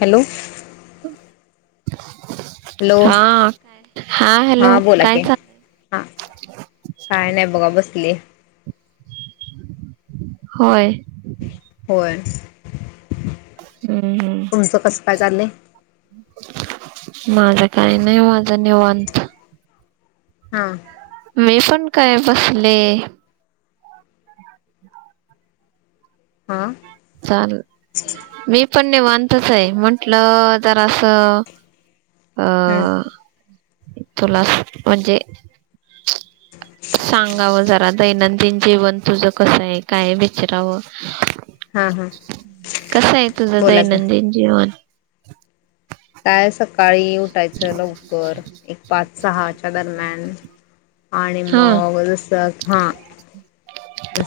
Hello hello हा काय हा हॅलो हां बोला काय की हां चालय काय नाही बघा बसली होय हो हम्म हम्म तूमचं कसं काय चाललंय माझं काही नाही ओ आत्ता निवांत हा मी पण काय बसले हां चालल मी पण निवांतच आहे म्हंटलं जरा असं हं अह तुला म्हणजे सांगाव जरा दैनंदिन जीवन तुझं कसं आहे काय विचरावं हां हां कस आहे तुझं बोला की दैनंदिन जीवन काय सकाळी उठायचं लवकर एक पाच सहाच्या दरम्यान आणि हा मग जस हा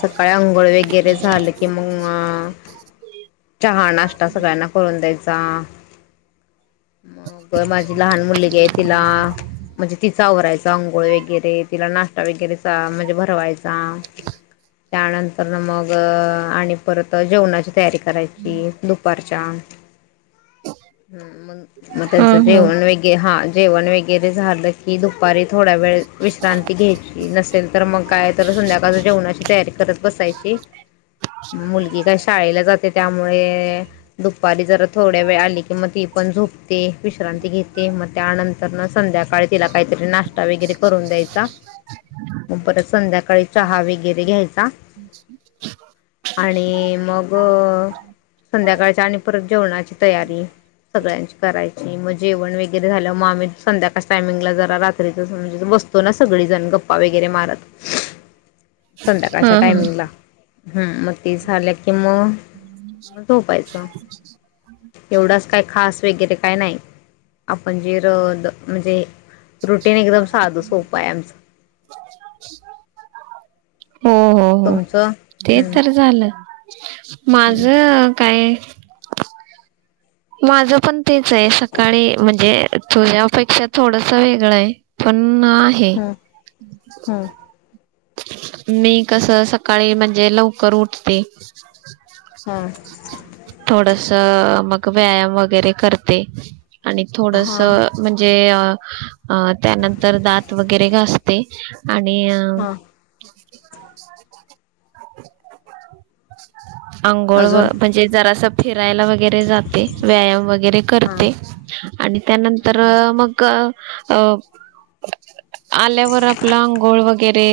सकाळी आंघोळ वगैरे झालं की मग चहा नाष्टा सगळ्यांना करून द्यायचा मग माझी लहान मुलगी आहे तिला म्हणजे तिचा आवरायचा अंघोळ वगैरे तिला नाष्टा वगैरेचा म्हणजे भरवायचा त्यानंतर मग आणि परत जेवणाची तयारी करायची दुपारची मग हा त्यांचं हा जेवण वैगरे जेवण वगैरे झालं की दुपारी थोड्या वेळ विश्रांती घ्यायची नसेल तर मग काय तर संध्याकाळ जेवणाची तयारी करत बसायची मुलगी काय शाळेला जाते त्यामुळे दुपारी जरा थोड्या वेळ आली कि मग ती पण झोपते विश्रांती घेते मग त्यानंतर संध्याकाळी सकाळी तिला काहीतरी नाष्टा वगैरे करून द्यायचा मग परत संध्याकाळी चहा वगैरे घ्यायचा आणि मग संध्याकाळच्या आणि परत जेवणाची तयारी सगळ्यांची करायची. मग जेवण वगैरे झालं मग आम्ही संध्याकाळ टायमिंगला जरा रात्रीच म्हणजे बसतो ना सगळीजण गप्पा वगैरे मारत हा संध्याकाळच्या हा टायमिंगला. हम मग ती झाली कि मग. झोपायच एवढ असं काय खास. वगैरे काय नाही. आपण जे रोज म्हणजे. रुटीन एकदम साध सोपाय आमच. हो. हो. हो. ते हम्म तर झालं. माझ. काय. माझ पण तेच आहे. सकाळी म्हणजे तुझ्यापेक्षा थोडस वेगळं आहे पण. आहे. हम्म हम्म मी कसं सकाळी म्हणजे लवकर उठते. हां थोडस मग व्यायाम वगैरे करते. आणि थोडस हां म्हणजे अ. अ त्यानंतर दात वगैरे घासते आणि अ. हां ह [unintelligible] [unintelligible] आंघोळ व अजून म्हणजे जरास फिरायला वगैरे जाते. व्यायाम वगैरे हां करते. आणि त्यानंतर मग अ. आल्यावर आपला अंघोळ वगैरे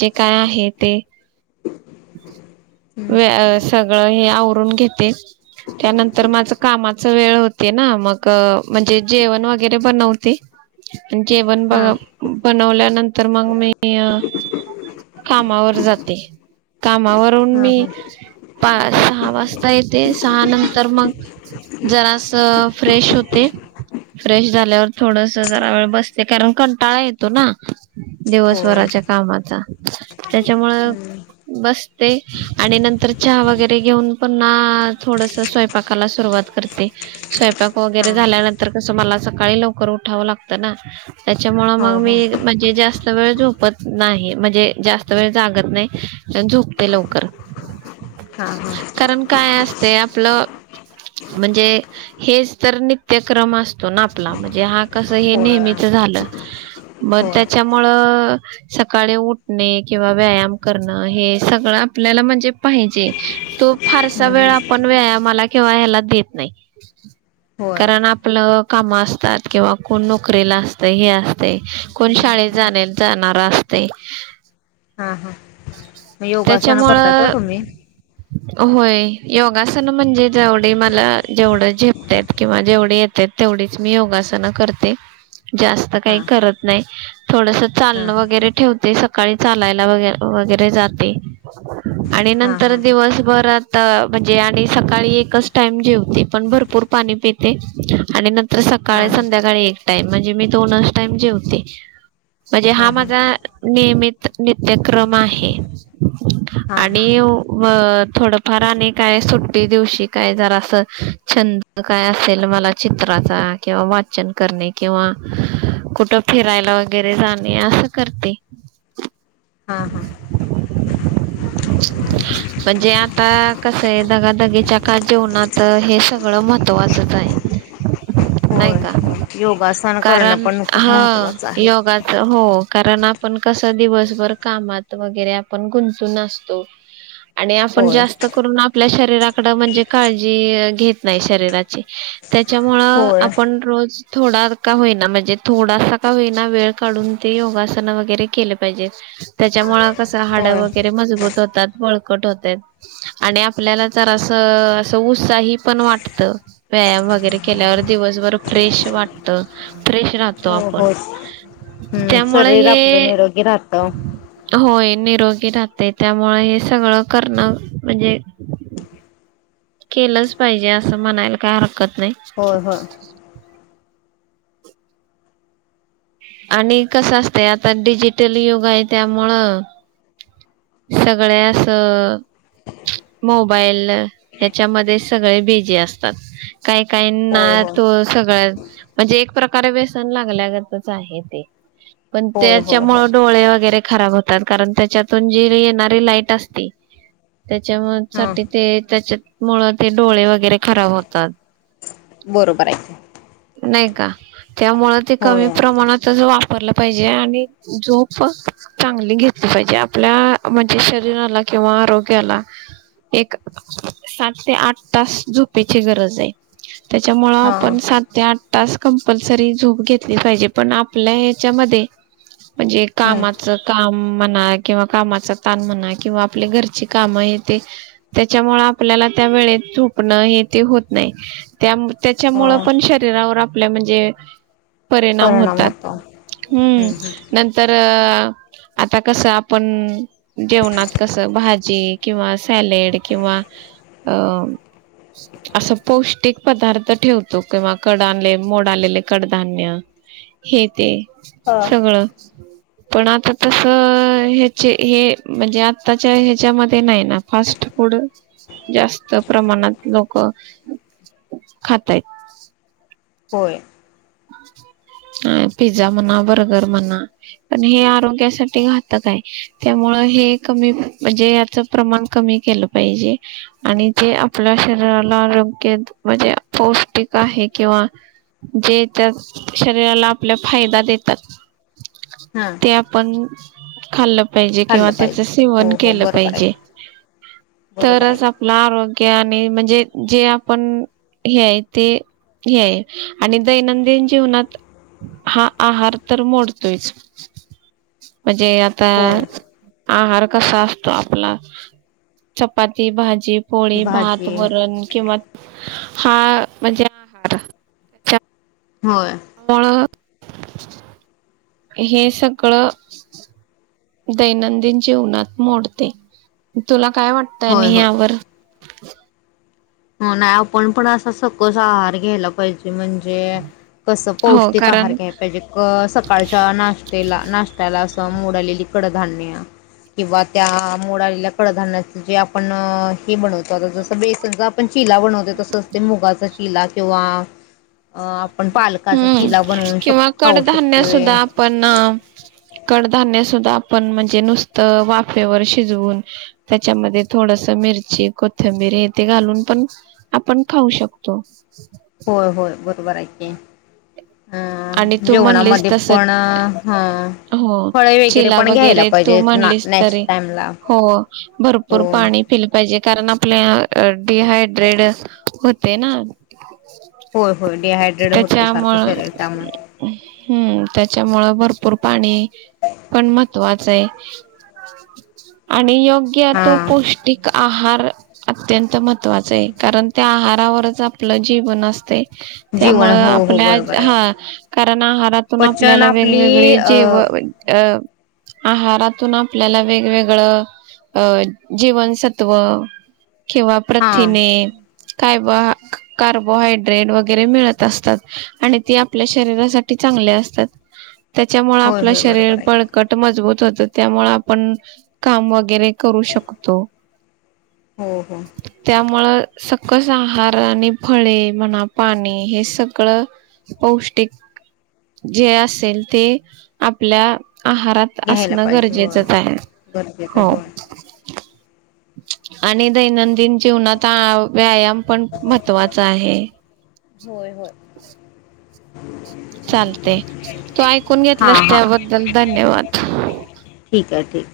जे काय आहे ते. हम्म व सगळं हे आवर. आवरून घेते त्यानंतर माझ कामाच वेळ होते ना मग. म्हणजे जेवण वगैरे बनवते. जेवण बघ हां बनवल्यानंतर मग मी. कामावर जाते. कामावरून हा हा मी पा सहा वाजता येते सहा नंतर मग. जरास फ्रेश होते. फ्रेश झाल्यावर थोडस जरा वेळ बसते. कारण कंटाळा येतो ना. होय दिवसभराच्या कामाचा त्याच्यामुळ. अस ते आणि नंतर चहा वगैरे घेऊन पण थोडस स्वयंपाकाला सुरुवात करते. स्वयंपाक हा वगैरे झाल्यानंतर कस मला सकाळी लवकर उठावं लागतं ना. त्याच्यामुळ हो मग हो मी म्हणजे जास्त. जास्त वेळ झोपत नाही. म्हणजे जास्त वेळ जागत नाही झोपते लवकर. हा हा कारण काय असते आपलं. म्हणजे हेच तर नित्यक्रम असतो ना आपला. म्हणजे हा कस हे होय नेहमीच. झाल मग होय त्याच्यामुळ सकाळी उठणे किंवा व्यायाम करने. हे सगळ आपल्याला म्हणजे पाहिजे. तो फार सा वेळ आपण व्यायामाला. देत नाही. हो. कारण आपलं काम असतात किंवा कोण नोकरीला असत हे असते कोण शाळेत जा जाणार असते. हा. हा. मग योगासनं करतात का त्याच्यामुळं. तुम्ही होय. योगासन म्हणजे जेवढी मला जेवढं झेपत किंवा जेवढी येत तेवढीच मी योगास योगासन करते. जास्त काही हां हां करत नाही. थोडस हां चालणं वगैरे ठेवते. सकाळी चालायला वग वगैरे जाते आणि हां नंतर हां दिवसभर म्हणजे सकाळी. टाईम जेवते. पण भरपूर पाणी पिते आणि नंतर सकाळी हां संध्याकाळी. टाईम म्हणजे मी दोनच टाईम जेवते. म्हणजे हा हां हां माझा नियमित नित्यक्रम आहे. हां हां आणि थोडफार आणि काय सुट्टी दिवशी काय जरा असं. छंद काय असेल मला चित्राचा किंवा वाचन करणे किंवा कुठ फिरायला वगैरे जाणे असं करते. हा हा [inaudible] म्हणजे आता कसं आहे दगाधगीच्या का जेवणात हे सगळं महत्वाचंच आहे [inaudible] नाही होय का हो योगासन करणं कारण पण खूप हा महत्त्वाचं आहे. योगाच हो कारण आपण कस दिवसभर कामात वगैरे आपण गुंंतून असतो. आणि आपण होय जास्त करून आपल्या शरीराकड म्हणजे काळजी घेत नाही शरीराची. त्याच्यामुळ होय आपण रोज थोडा का होईना म्हणजे थोडासा का होईना वेळ काढून ते योगासन वगैरे केले पाहिजे. त्याच्यामुळे कसं हाड होय वगैरे मजबूत होतात. बळकट होत आणि आपल्याला जरास अस उत्साही पण वाटत व्यायाम वगैरे केल्यावर दिवसभर फ्रेश वाटत फ्रेश राह त हो आपण हो त्यामुळ शरीर हे आपलं निरोगी राहतं होय निरोगी राहते त्यामुळे हे सगळं करणं म्हणजे केलंच पाहिजे असं म्हणायला काय हरकत नाही होय होय आणि कसं असतय आता डिजिटल युग आहे त्यामुळं सगळ्या असं मोबाईल ह्याच्यामध्ये सगळे बिझी असतात काही काही होय ना होय तो सगळं म्हणजे एक प्रकारे व्यसन लागल्यागतच आहे ते पण होय होय त्याच्यामुळ होय डोळे वगैरे खराब होतात कारण त्याच्यातून जी ते येणारी लाईट असते. त्याच्या म हां साठी ते त्याच्या मुळ ते डोळे वगैरे खराब होतात बरोबर आहे. नाही का त्यामुळे ते कमी होय प्रमाणात त वापरलं पाहिजे आणि झोप चांगली घेतली पाहिजे आपल्या म्हणजे शरीराला किंवा आरोग्याला एक सात ते आठ तास झोपेची गरज आहे. त्याच्यामुळं आपण हां सात ते आठ तास कंपलसरी झोप घेतली पाहिजे पण आपल्या ह्याच्या मध्ये म्हणजे कामाच काम म्हणा किंवा कामाच. काम म्हणा किंवा आपली घरची काम ते त्याच्यामुळे आपल्याला त्यावेळेत झोप न ये ते होत नाही त्यामुळे हो त्याच्यामूळ पण शरीरावर आपल्या म्हणजे परिणाम होतात हम्म. नंतर अ आता कसं आपण जेवणात कसं भाजी किंवा सॅलेड किंवा अ असं पौष्टिक पदार्थ ठेवतो किंवा कड आले मोड आलेले कडधान्य हे ते. हा सगळं पण आता तस ह्याचे हे म्हणजे आत्ताच्या ह्याच्यामध्ये नाही ना फास्ट फूड जास्त प्रमाणात लोक खातायत होय अ पिझ्झा म्हणा बर्गर म्हणा पण हे आरोग्यासाठी घातक. त्यामुळे हे कमी म्हणजे याच प्रमाण कमी केलं पाहिजे आणि जे आपल्या शरीराला आरोग्य म्हणजे पौष्टिक आहे किंवा जे त्यात शरीराला आपल्या फायदा देतात हां ते आपण खाल्लं पाहिजे किंवा खाल्लं त्याच पाहिजे सेवन हो हो केलं बरोबर आहे पाहिजे बरोबर आहे तरच आपलं आरोग्य आणि म्हणजे. जे आपण हे ते हे आणि दैनं न जीवनात हा आहार तर मोडतोयच म्हणजे आता होय आहार कसा असतो आपला चपाती, भाजी, ती पोळी, भात भाजी वरण किंवा हा म्हणजे आहार. होय त्यामुळं हे सगळं दैनंदिन जीवनात मोडते तुला काय वाटतं होय आणि होय यावर [unintelligible] हो नाही आपण पण असा सकस आहार घ्यायला पाहिजे म्हणजे. कसं हो पौष्टिक आहार कारण घ्याय पाहिजे क सकाळच्या नाश्तेला नाष्टत्याला असं मोड आलेली कड धान्य. किंवा त्या मोड आलेल्या कडधान्याच जे आपण हे बनवतो आता जस बेसनच आप चिला बनवते तसच ते मुगाचा चिला किंवा अ आपण पालकाचा हम्म चिला बनवून शक किंवा खाऊ कडधान्य शकतोय. सुद्धा आपण कडधान्य सुद्धा आपण म्हणजे नुसत वाफेवर शिजवून त्याच्यामध्ये थोडस मिरची कोथंबिर हे ते घालून पण आपण खाऊ शकतो होय, होय बरोबर आहे की आणि अ तू म्हणलिस जेवणामध्ये तस पण ह हो फळे चिला पण घ्यायला वगैरे तू पाहिजेत ना म्हणलीस नेक्स्ट तरी टाइमला हो भरपूर हो पाणी पेले पाहिजे कारण आपल्या डिहायड्रेड होते ना. होय होय डिहायड्रेड होते सारख शरीर त्यामुळे हं त्याच्यामुळ भरपूर पाणी पण महत्वाच आहे. आणि य की येतो हा पौष्टिक आहार अत्यंत महत्त्वाच आहे. कारण त्या आहारावरच आपलं जीवन असतय. जीवन त्यामुळे हो हो आपल्या बरोबर आहे हा कारण आहारातून पचन आपल्याला आपली वेगवेगळे अ जेव अ आहारातून आपल्याला वेगवेगळं अ जीवनसत्व किंवा हा प्रथिने कायबोहा कार्बोहायड्रेट वगैरे मिळत असतात. आणि ती आपल्या शरीरासाठी चांगले असतात. त्याच्यामुळे होय आपलं होय शरीर बरोबर आहे बळकट मजबूत होत, त्यामुळे आपण काम वगैरे करू शकतो. हो हो त्यामुळ सकस आहार आणि फळे म्हणा पाणी हे सगळं पौष्टिक जे असेल. ते आपल्या आहारात घ्यायला असणं पाहिजे होय गरजेचंच आहे. गरजेचं आहे हो होय आणि दैनंदिन जीवनात व्यायाम पण महत्त्वाच आहे. होय होय. चालतंय तू ऐकून हा घेतलस हा त्याबद्दल धन्यवाद चालतय